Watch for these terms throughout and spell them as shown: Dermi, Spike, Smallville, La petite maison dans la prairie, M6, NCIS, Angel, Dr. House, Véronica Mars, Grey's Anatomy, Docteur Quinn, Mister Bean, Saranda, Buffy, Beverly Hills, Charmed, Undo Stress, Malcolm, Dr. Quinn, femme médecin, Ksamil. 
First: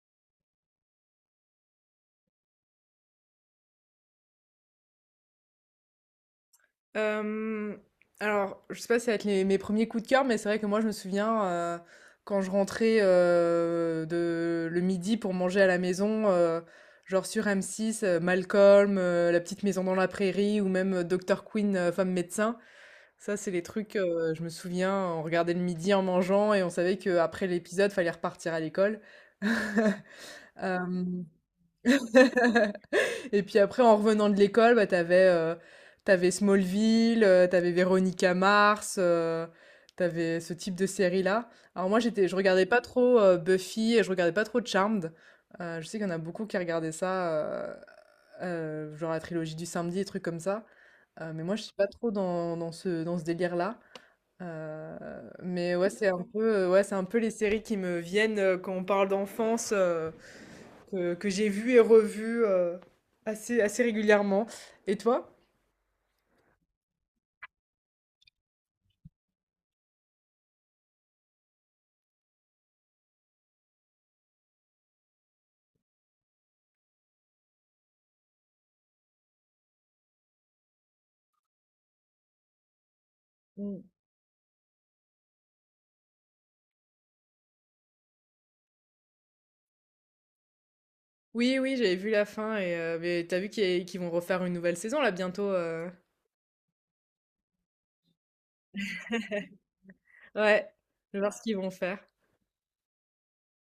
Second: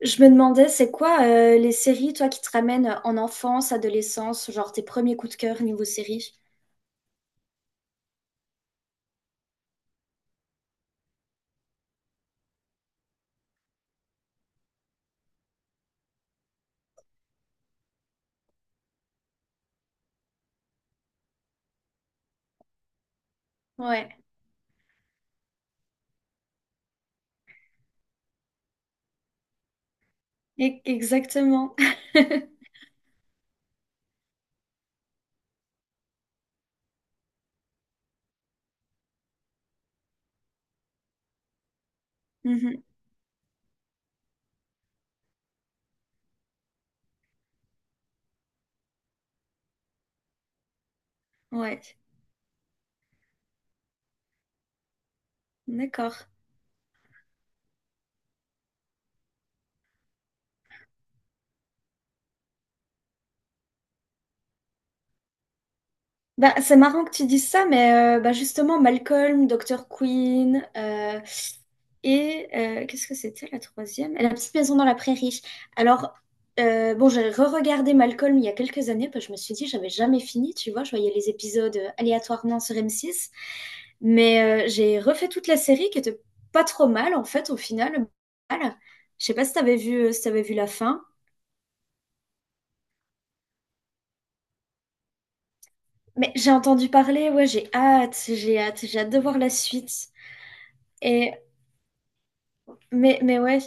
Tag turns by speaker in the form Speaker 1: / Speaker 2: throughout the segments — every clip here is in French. Speaker 1: Je me demandais, c'est quoi les séries, toi, qui te ramènent en enfance, adolescence, genre tes premiers coups de cœur niveau série?
Speaker 2: Hem, alors, je sais pas si ça va être les mes premiers coups de cœur, mais c'est vrai que moi, je me souviens, quand je rentrais, de le midi pour manger à la maison, genre sur M6, Malcolm, La petite maison dans la prairie ou même, Docteur Quinn, femme médecin. Ça, c'est les trucs,
Speaker 1: Ouais,
Speaker 2: je me souviens, on regardait le midi en mangeant et on savait qu'après l'épisode, fallait repartir à l'école. Hem
Speaker 1: exactement.
Speaker 2: Et puis après, en revenant de l'école, bah, t'avais Smallville, t'avais Véronica Mars, t'avais ce type de série-là. Alors moi, je regardais pas
Speaker 1: Mhm,
Speaker 2: trop Buffy et je regardais pas trop Charmed. Je sais qu'il y en a beaucoup qui regardaient ça, genre la trilogie du samedi, des trucs comme ça. Mais moi, je suis pas
Speaker 1: Ouais,
Speaker 2: trop dans ce délire-là. Mais ouais, c'est un
Speaker 1: d'accord.
Speaker 2: peu, ouais, c'est un peu les séries qui me viennent, quand on parle d'enfance, que j'ai vu et revu, assez régulièrement. Et toi?
Speaker 1: Bah, c'est marrant que tu dises ça, mais bah, justement, Malcolm, Dr. Queen, et qu'est-ce que c'était la troisième? La petite maison dans la prairie. Alors, bon, j'ai re-regardé Malcolm il y a quelques années, parce que je me suis dit, j'avais jamais fini, tu vois, je voyais les épisodes aléatoirement sur M6.
Speaker 2: Mm.
Speaker 1: Mais j'ai refait toute la série qui était pas trop mal en fait au final. Mal. Je sais pas si t'avais vu, si t'avais vu la fin,
Speaker 2: Oui, oui, j'avais vu la fin mais t'as vu qu'ils vont refaire une nouvelle saison là bientôt.
Speaker 1: mais j'ai entendu parler. Ouais, j'ai hâte, j'ai hâte, j'ai hâte de voir la suite.
Speaker 2: Ouais, je vais voir
Speaker 1: Et
Speaker 2: ce qu'ils vont faire.
Speaker 1: mais ouais.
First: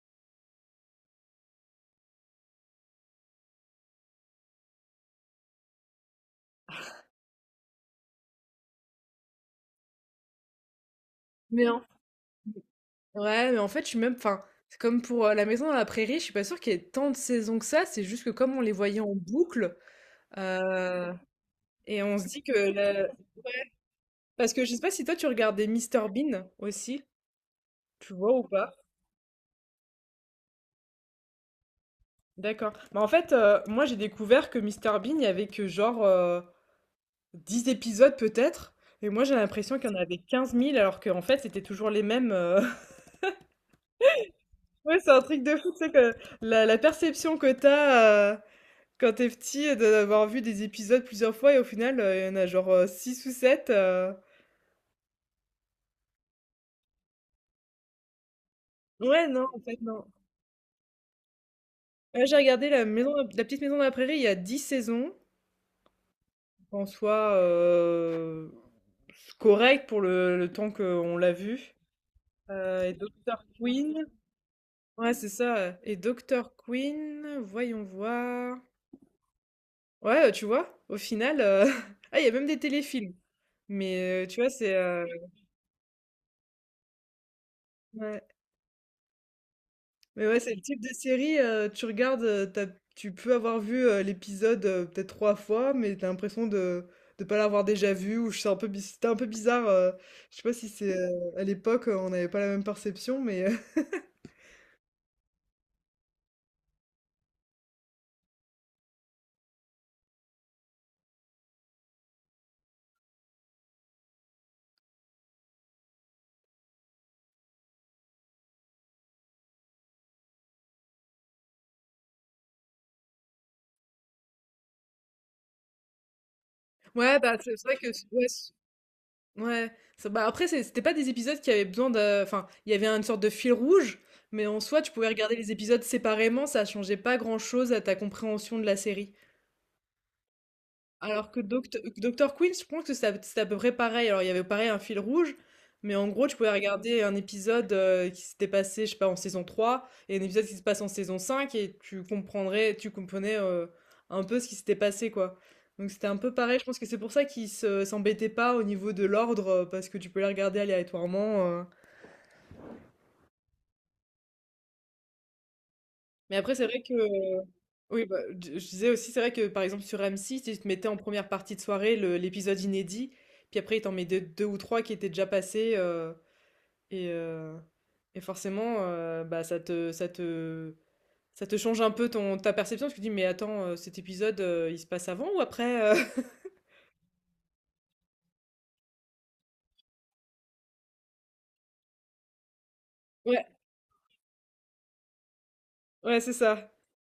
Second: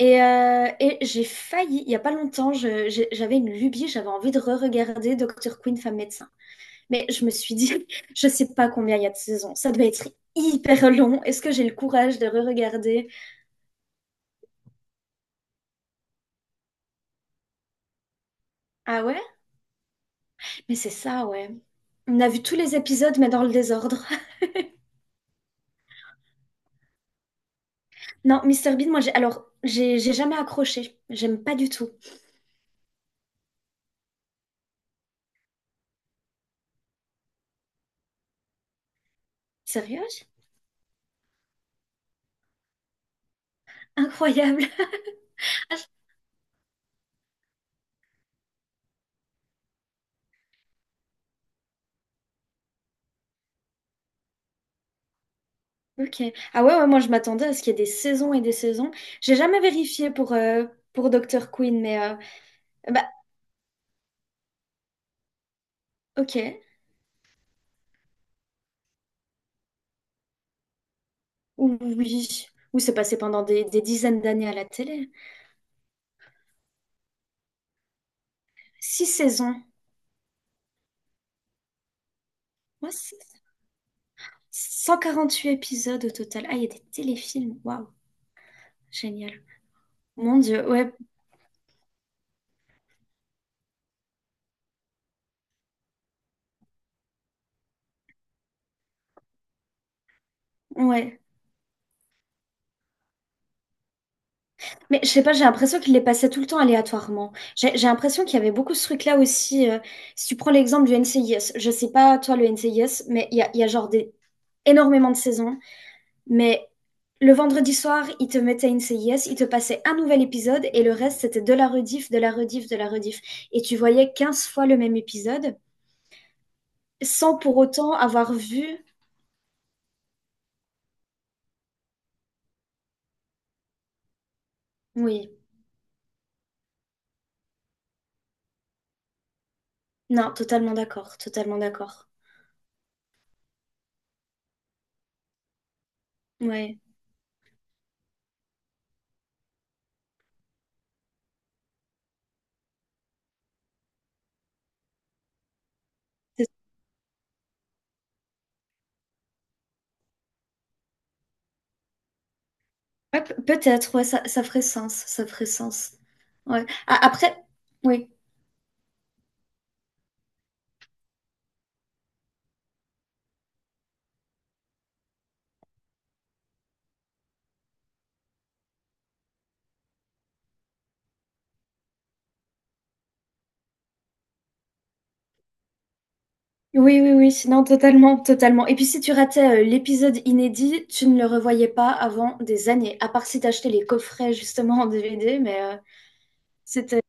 Speaker 1: Et j'ai failli, il y a pas longtemps, j'avais une lubie, j'avais envie de re-regarder Dr. Quinn, femme médecin. Mais je me suis dit, je sais pas combien il y a de saisons, ça doit être hyper long. Est-ce que j'ai
Speaker 2: Mais
Speaker 1: le
Speaker 2: en...
Speaker 1: courage de re-regarder?
Speaker 2: ouais, mais en fait, enfin, c'est comme pour, La Maison dans la Prairie, je suis pas sûre qu'il y ait tant de saisons que ça. C'est juste que comme on les voyait
Speaker 1: Ah
Speaker 2: en
Speaker 1: ouais?
Speaker 2: boucle,
Speaker 1: Mais c'est
Speaker 2: euh,
Speaker 1: ça, ouais.
Speaker 2: et on
Speaker 1: On
Speaker 2: se
Speaker 1: a vu
Speaker 2: dit
Speaker 1: tous les épisodes, mais dans le
Speaker 2: ouais,
Speaker 1: désordre.
Speaker 2: parce que je sais pas si toi tu regardais Mister Bean aussi, tu vois
Speaker 1: Non,
Speaker 2: ou pas?
Speaker 1: Mister Bean, moi, j'ai... Alors, j'ai jamais accroché. J'aime pas du tout.
Speaker 2: D'accord. Bah, en fait, moi j'ai découvert que Mister Bean, il y avait que genre, 10 épisodes peut-être. Et moi j'ai l'impression qu'il y en
Speaker 1: Sérieux?
Speaker 2: avait 15 000, alors qu'en fait c'était toujours les mêmes.
Speaker 1: Incroyable.
Speaker 2: Ouais, c'est un truc de fou, tu sais, que la perception que t'as, quand t'es petit, d'avoir vu des épisodes plusieurs fois et au final, il y en a genre, six ou 7.
Speaker 1: Ok. Ah ouais, ouais, moi, je m'attendais à ce qu'il y ait des saisons et des saisons.
Speaker 2: Ouais,
Speaker 1: J'ai
Speaker 2: non,
Speaker 1: jamais
Speaker 2: en fait, non.
Speaker 1: vérifié pour Dr. Queen, mais...
Speaker 2: Là, j'ai regardé la
Speaker 1: bah,
Speaker 2: maison, la petite maison de la prairie, il y a 10 saisons.
Speaker 1: ok.
Speaker 2: En soi, correct pour le temps qu'on l'a vu.
Speaker 1: Oui. Ou
Speaker 2: Et
Speaker 1: c'est passé pendant
Speaker 2: Dr.
Speaker 1: des
Speaker 2: Queen.
Speaker 1: dizaines d'années à la télé.
Speaker 2: Ouais, c'est ça. Et Dr. Queen, voyons voir.
Speaker 1: Six saisons.
Speaker 2: Ouais, tu vois, au final, ah, il y a même des
Speaker 1: Moi,
Speaker 2: téléfilms.
Speaker 1: c'est
Speaker 2: Mais, tu vois, c'est,
Speaker 1: huit épisodes au total. Ah, il y a des téléfilms. Waouh,
Speaker 2: ouais.
Speaker 1: génial.
Speaker 2: Mais
Speaker 1: Mon
Speaker 2: ouais, c'est le
Speaker 1: Dieu,
Speaker 2: type de
Speaker 1: ouais,
Speaker 2: série, tu regardes, tu peux avoir vu, l'épisode, peut-être trois fois, mais t'as l'impression de ne pas l'avoir déjà vu, ou je sais, un peu, c'était un peu bizarre. Je sais pas si c'est,
Speaker 1: ouais.
Speaker 2: à l'époque, on n'avait pas la même perception, mais...
Speaker 1: Mais je sais pas, j'ai l'impression qu'il les passait tout le temps aléatoirement. J'ai l'impression qu'il y avait beaucoup ce truc-là aussi. Si tu prends l'exemple du NCIS, je sais pas toi le NCIS, mais il y a genre énormément de saisons. Mais le vendredi soir, ils te mettaient NCIS, ils te passaient un nouvel épisode et le reste c'était de la rediff, de la rediff, de la rediff. Et tu voyais 15 fois le même épisode
Speaker 2: Ouais, bah,
Speaker 1: sans
Speaker 2: c'est
Speaker 1: pour
Speaker 2: c'est vrai que
Speaker 1: autant
Speaker 2: ouais.
Speaker 1: avoir vu.
Speaker 2: Ouais, ça bah, après c'était pas des épisodes qui avaient besoin de, enfin, il y avait une sorte de fil rouge, mais en soi, tu pouvais
Speaker 1: Oui,
Speaker 2: regarder les épisodes séparément, ça changeait pas grand-chose à ta compréhension de la série.
Speaker 1: non, totalement d'accord,
Speaker 2: Alors que
Speaker 1: totalement
Speaker 2: docteur
Speaker 1: d'accord.
Speaker 2: Doctor Quinn, je pense que c'était à peu près pareil. Alors, il y avait pareil un fil rouge, mais en gros, tu pouvais
Speaker 1: Ouais.
Speaker 2: regarder un épisode, qui s'était passé, je sais pas, en saison 3, et un épisode qui se passe en saison 5, et tu comprenais, un peu ce qui s'était passé, quoi. Donc, c'était un peu pareil. Je pense que c'est pour ça qu'ils s'embêtaient pas au niveau de l'ordre, parce que tu peux les regarder aléatoirement.
Speaker 1: Ouais, peut-être, ouais, ça ferait sens, ça ferait sens.
Speaker 2: Mais après, c'est
Speaker 1: Ouais.
Speaker 2: vrai que
Speaker 1: Après,
Speaker 2: oui,
Speaker 1: oui,
Speaker 2: bah, je disais aussi, c'est vrai que par exemple sur M6, ils te mettaient en première partie de soirée l'épisode inédit, puis après ils t'en mettaient deux ou trois qui étaient déjà passés, et, euh, et forcément, bah, ça te change un peu ta perception, parce que tu te dis, mais attends, cet épisode, il se passe avant ou après?
Speaker 1: oui, oui, oui, non, totalement, totalement. Et puis si tu ratais l'épisode inédit, tu ne le revoyais pas avant des années, à part si
Speaker 2: Ouais,
Speaker 1: t'achetais les coffrets justement en DVD, mais
Speaker 2: ouais, c'est ça.
Speaker 1: c'était,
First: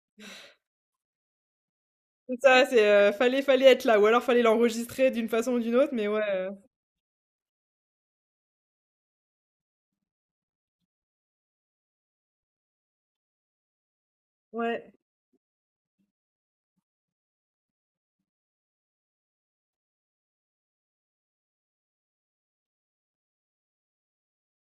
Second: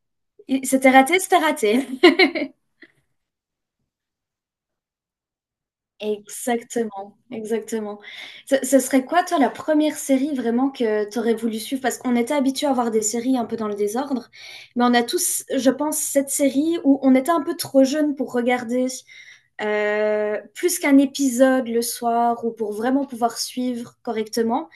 Speaker 1: c'était raté, c'était raté.
Speaker 2: C'est ça, c'est, fallait être là, ou alors fallait l'enregistrer d'une façon ou d'une autre, mais ouais.
Speaker 1: Exactement, exactement. Ce serait quoi, toi, la première série vraiment que tu aurais voulu suivre? Parce qu'on était habitué à voir des séries un peu dans le désordre, mais
Speaker 2: Ouais.
Speaker 1: on a tous, je pense, cette série où on était un peu trop jeune pour regarder plus qu'un épisode le soir ou pour vraiment pouvoir suivre correctement.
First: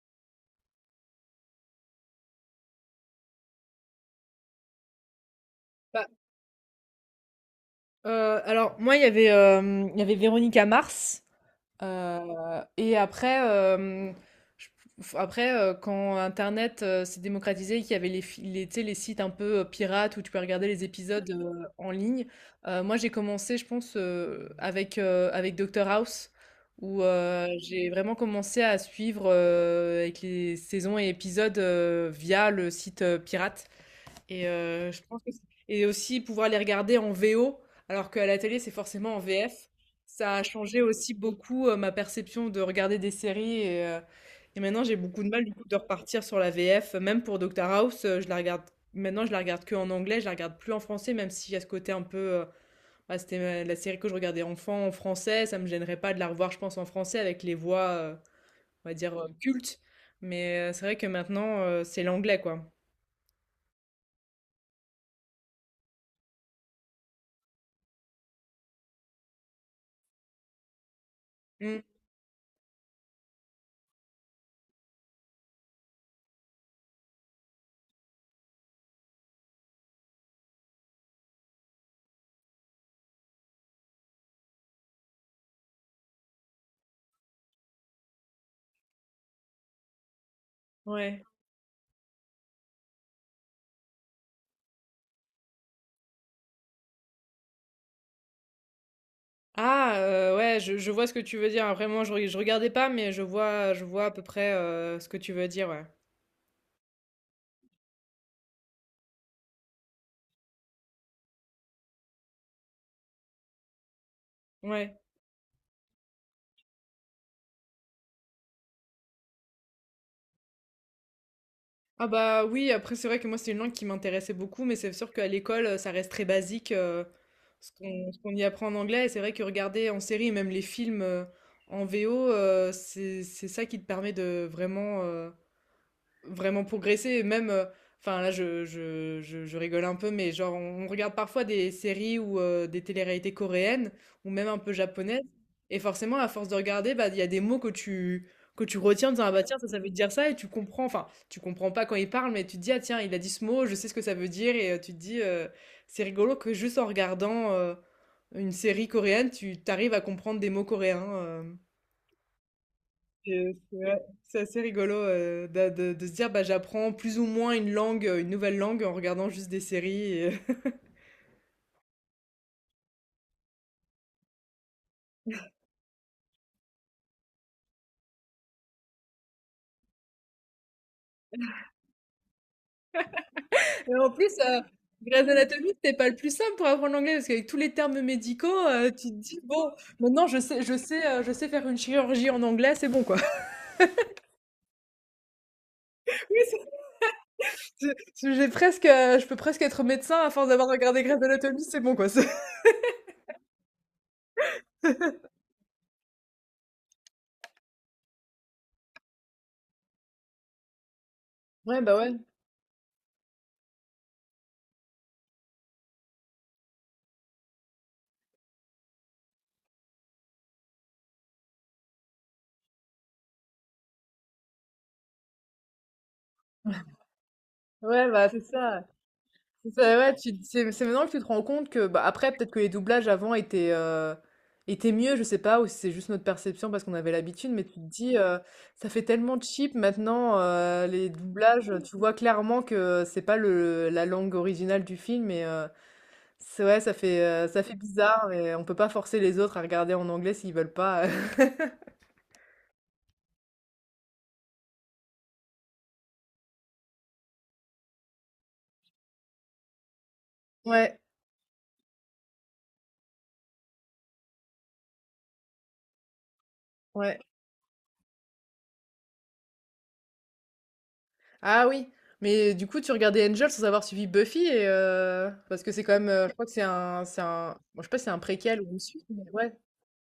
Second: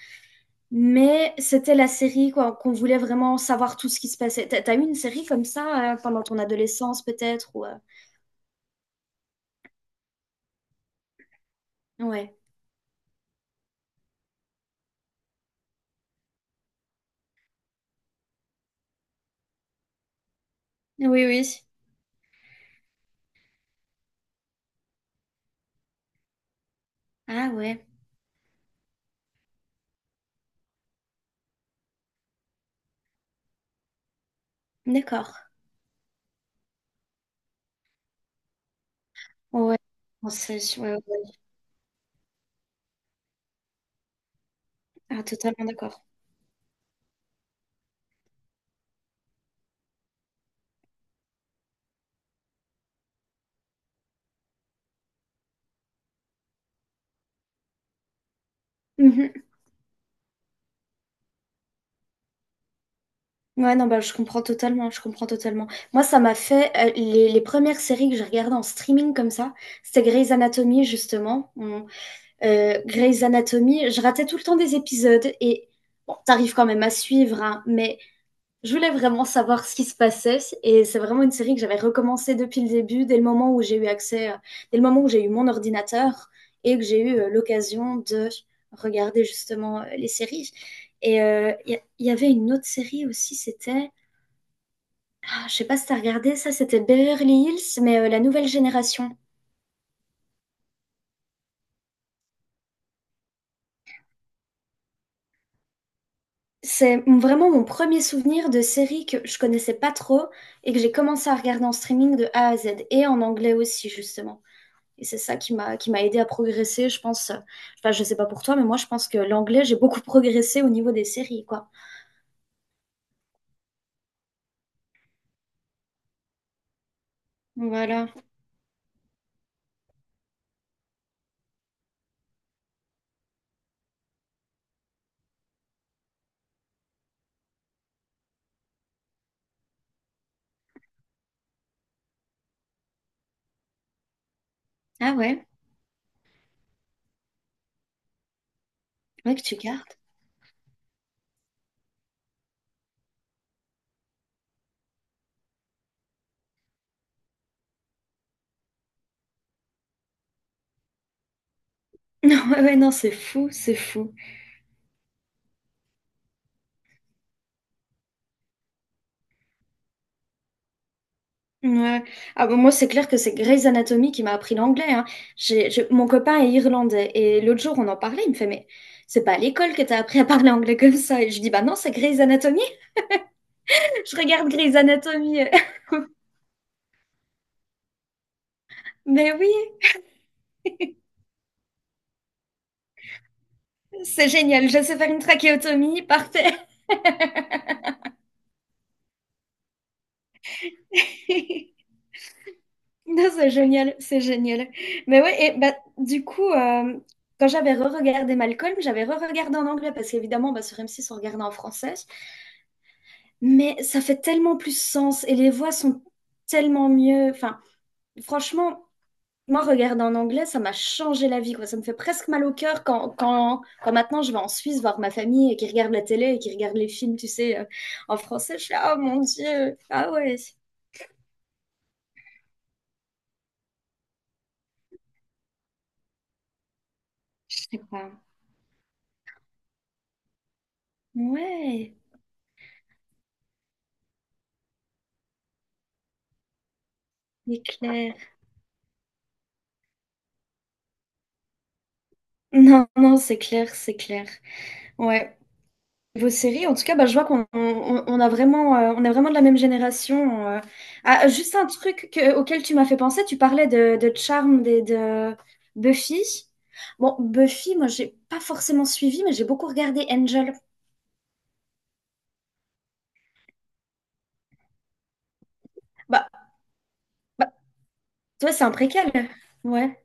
Speaker 1: Mais c'était la série quoi, qu'on voulait vraiment savoir tout ce qui se passait. T'as eu une série comme ça
Speaker 2: Bah,
Speaker 1: pendant ton adolescence peut-être ou,
Speaker 2: alors moi, il y avait Véronica Mars.
Speaker 1: Ouais.
Speaker 2: Et après, je- quand Internet, s'est démocratisé, et qu'il y avait tu sais, les sites un peu, pirates où tu peux regarder les
Speaker 1: Oui,
Speaker 2: épisodes,
Speaker 1: oui.
Speaker 2: en ligne, moi j'ai commencé, je pense, avec Dr House, où,
Speaker 1: Ah ouais,
Speaker 2: j'ai vraiment commencé à suivre, avec les saisons et épisodes, via le site, pirate. Et je pense que,
Speaker 1: d'accord.
Speaker 2: et aussi pouvoir les regarder en VO, alors qu'à la télé, c'est forcément en VF.
Speaker 1: Ouais,
Speaker 2: Ça a
Speaker 1: française,
Speaker 2: changé
Speaker 1: ouais, ouais.
Speaker 2: aussi
Speaker 1: ouais.
Speaker 2: beaucoup, ma perception de regarder des séries. Et maintenant, j'ai beaucoup
Speaker 1: Ah,
Speaker 2: de mal du
Speaker 1: totalement
Speaker 2: coup de
Speaker 1: d'accord.
Speaker 2: repartir sur la VF. Même pour Doctor House, je la regarde maintenant, je la regarde que en anglais, je la regarde plus en français, même s'il y a ce côté un peu. Bah, c'était la série que je regardais enfant en français, ça me gênerait pas de la revoir, je pense, en français avec les voix, on va dire,
Speaker 1: Mhm.
Speaker 2: cultes. Mais, c'est vrai que maintenant, c'est l'anglais, quoi.
Speaker 1: Ouais, non, bah, je comprends totalement, je comprends totalement. Moi, ça m'a fait, les premières séries que j'ai regardées en streaming comme ça, c'était Grey's Anatomy, justement.
Speaker 2: Mm.
Speaker 1: Grey's Anatomy, je ratais tout le temps des épisodes et bon, t'arrives quand même à suivre, hein, mais je voulais vraiment savoir ce qui se passait et c'est vraiment une série que j'avais recommencé depuis le début, dès le moment où j'ai eu accès, dès le moment où j'ai eu mon ordinateur et que j'ai eu l'occasion de regarder justement les séries. Et
Speaker 2: Ouais.
Speaker 1: il y avait une autre série aussi, c'était, ah, je sais pas si t'as regardé ça, c'était Beverly Hills, mais la nouvelle génération.
Speaker 2: Ah, ouais, je vois ce que tu veux dire. Après moi, je regardais pas, mais je vois à peu près, ce que tu veux dire, ouais.
Speaker 1: C'est vraiment mon premier souvenir de série que je connaissais pas trop et que j'ai commencé à regarder en streaming de A à Z et en anglais aussi justement.
Speaker 2: Ouais.
Speaker 1: Et c'est ça qui m'a aidé à progresser, je pense. Enfin, je sais pas pour toi, mais moi, je pense que l'anglais, j'ai beaucoup progressé au niveau des séries, quoi.
Speaker 2: Ah bah, oui, après c'est vrai que moi, c'est une langue qui m'intéressait beaucoup, mais c'est sûr qu'à l'école, ça reste très basique, ce qu'on
Speaker 1: Voilà.
Speaker 2: ce qu'on y apprend en anglais, et c'est vrai que regarder en série et même les films, en VO, c'est ça qui te permet de vraiment, vraiment progresser. Et même, enfin là, je rigole un peu, mais genre, on regarde parfois des séries ou, des téléréalités coréennes ou même un peu
Speaker 1: Ah
Speaker 2: japonaises.
Speaker 1: ouais.
Speaker 2: Et forcément, à force de regarder, bah, il y a des mots que tu retiens en disant, ah
Speaker 1: Ouais, que
Speaker 2: bah
Speaker 1: tu
Speaker 2: tiens, ça
Speaker 1: gardes.
Speaker 2: veut dire ça, et tu comprends, enfin, tu comprends pas quand il parle, mais tu te dis, ah tiens, il a dit ce mot, je sais ce que ça veut dire, et, tu te dis, c'est rigolo que juste en regardant, une série coréenne, tu t'arrives à comprendre des mots coréens.
Speaker 1: Non, ouais, ouais, non, c'est fou,
Speaker 2: Et
Speaker 1: c'est
Speaker 2: c'est ouais,
Speaker 1: fou.
Speaker 2: c'est assez rigolo, de se dire bah, j'apprends plus ou moins une langue, une nouvelle langue en regardant juste des séries. Et...
Speaker 1: Ouais. Ah bon, moi, c'est clair que c'est Grey's Anatomy qui m'a appris l'anglais, hein. Mon copain est irlandais et l'autre jour, on en parlait, il me fait, mais c'est pas à l'école que t'as appris à parler anglais comme ça. Et je dis, bah non, c'est Grey's Anatomy.
Speaker 2: Et en
Speaker 1: Je
Speaker 2: plus,
Speaker 1: regarde Grey's
Speaker 2: Grey's
Speaker 1: Anatomy.
Speaker 2: Anatomy, c'était pas le plus simple pour apprendre l'anglais parce qu'avec tous les termes médicaux, tu te
Speaker 1: Mais
Speaker 2: dis
Speaker 1: oui,
Speaker 2: bon, maintenant je sais faire une chirurgie en anglais, c'est bon quoi.
Speaker 1: c'est génial. Je sais faire une trachéotomie, parfait.
Speaker 2: Oui, c'est- j'ai presque, je peux presque être médecin à force d'avoir regardé Grey's Anatomy, c'est bon quoi.
Speaker 1: Non, c'est génial, c'est génial. Mais ouais, et bah, du coup, quand j'avais re-regardé Malcolm, j'avais re-regardé en anglais parce qu'évidemment, bah, sur M6, on regardait en
Speaker 2: Ouais, bah
Speaker 1: français.
Speaker 2: ouais.
Speaker 1: Mais ça fait tellement plus sens et les voix sont tellement mieux. Enfin, franchement, moi, regarder en anglais, ça m'a changé la vie, quoi. Ça me fait presque mal au cœur quand, maintenant je vais en Suisse voir ma famille et qui regarde la télé et qui regarde les films, tu sais,
Speaker 2: Ouais,
Speaker 1: en
Speaker 2: bah c'est
Speaker 1: français. Je suis
Speaker 2: ça.
Speaker 1: là, oh mon
Speaker 2: C'est
Speaker 1: Dieu,
Speaker 2: ça,
Speaker 1: ah
Speaker 2: ouais, tu
Speaker 1: ouais,
Speaker 2: c'est maintenant que tu te rends compte que, bah, après, peut-être que les doublages avant étaient mieux, je sais pas, ou si c'est juste notre perception parce qu'on avait l'habitude, mais
Speaker 1: je
Speaker 2: tu
Speaker 1: sais
Speaker 2: te
Speaker 1: pas.
Speaker 2: dis, «Ça fait tellement cheap maintenant», les doublages,
Speaker 1: Ouais,
Speaker 2: tu vois clairement que c'est pas le la langue originale du film, et c'est ouais, ça fait, heu, ça
Speaker 1: c'est
Speaker 2: fait
Speaker 1: clair.
Speaker 2: bizarre et on peut pas forcer les autres à regarder en anglais s'ils veulent pas.
Speaker 1: Non, non, c'est clair, c'est clair. Ouais. Vos séries, en tout cas, bah, je vois qu'on on a vraiment, on est vraiment de la même génération.
Speaker 2: Ouais,
Speaker 1: Ah, juste un truc auquel tu m'as fait penser, tu parlais de Charmed et de Buffy. Bon,
Speaker 2: ouais.
Speaker 1: Buffy, moi, j'ai pas forcément suivi, mais j'ai beaucoup regardé Angel.
Speaker 2: Ah oui, mais du coup, tu regardais Angel sans avoir suivi Buffy, et parce que c'est quand même,
Speaker 1: Bah,
Speaker 2: je crois que c'est un,
Speaker 1: bah,
Speaker 2: bon, je sais pas, si c'est un
Speaker 1: toi,
Speaker 2: préquel
Speaker 1: c'est un
Speaker 2: ou une suite,
Speaker 1: préquel.
Speaker 2: mais ouais,
Speaker 1: Ouais,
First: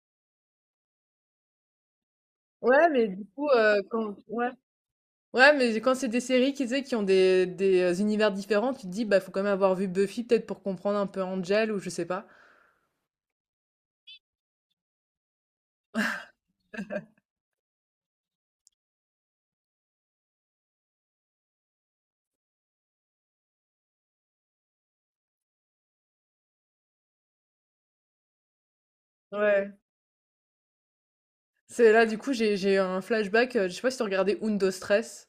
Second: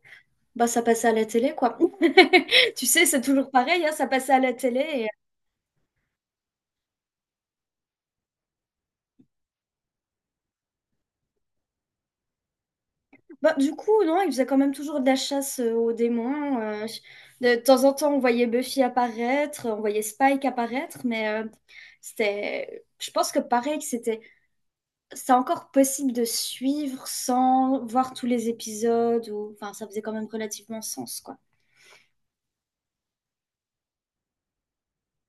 Speaker 1: bah, ça passait à la télé, quoi. Tu
Speaker 2: ouais,
Speaker 1: sais,
Speaker 2: mais
Speaker 1: c'est
Speaker 2: du coup,
Speaker 1: toujours pareil, hein, ça passait à
Speaker 2: ouais,
Speaker 1: la télé.
Speaker 2: ouais, mais quand c'est des séries qui, tu sais, qui ont des univers différents, tu te dis, bah, faut quand même avoir vu Buffy peut-être pour comprendre un peu Angel ou je sais pas.
Speaker 1: Bah, du coup, non, il faisait quand même toujours de la chasse aux démons. De temps en temps, on voyait Buffy apparaître, on voyait Spike apparaître, mais c'était. Je pense que pareil, que c'était. C'est encore possible de suivre sans voir tous les épisodes, ou.
Speaker 2: Ouais.
Speaker 1: Enfin, ça faisait quand même relativement sens, quoi.
Speaker 2: C'est là, du coup, j'ai eu un flashback. Je sais pas si tu regardais Undo Stress.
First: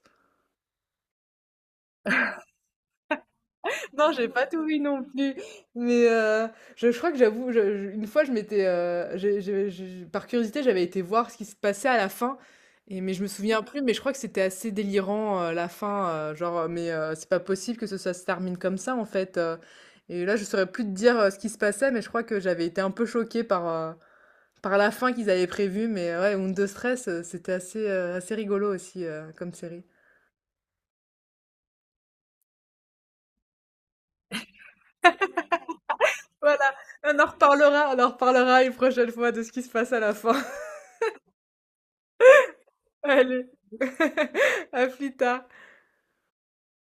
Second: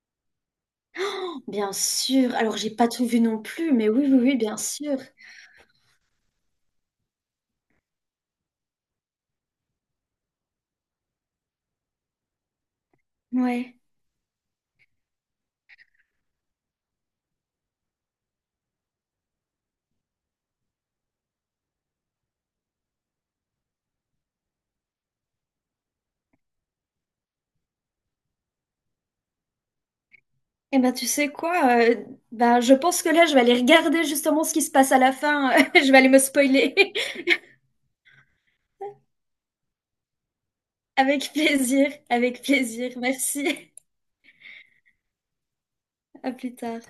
Speaker 1: Bien sûr. Alors, j'ai pas tout vu non plus, mais oui,
Speaker 2: Non,
Speaker 1: oui,
Speaker 2: j'ai
Speaker 1: oui,
Speaker 2: pas
Speaker 1: bien
Speaker 2: tout vu
Speaker 1: sûr.
Speaker 2: non plus, mais, je crois que j'avoue, je une fois, je m'étais, j'ai par curiosité, j'avais été voir ce qui se passait à la fin, et mais je me souviens
Speaker 1: Ouais.
Speaker 2: plus, mais je crois que c'était assez délirant, la fin, c'est pas possible que ce ça se termine comme ça, en fait, et là, je saurais plus te dire, ce qui se passait, mais je crois que j'avais été un peu choquée par, par la fin qu'ils avaient prévue, mais ouais, Undo Stress, c'était assez rigolo aussi, comme série.
Speaker 1: Eh ben, tu sais quoi? euh, ben, je pense que là, je vais aller regarder justement ce qui se passe à la fin. Je vais aller me
Speaker 2: Voilà,
Speaker 1: spoiler.
Speaker 2: on en reparlera une prochaine fois de ce qui se passe à la fin.
Speaker 1: Avec plaisir, avec plaisir.
Speaker 2: Allez,
Speaker 1: Merci.
Speaker 2: à plus tard.
Speaker 1: À plus tard.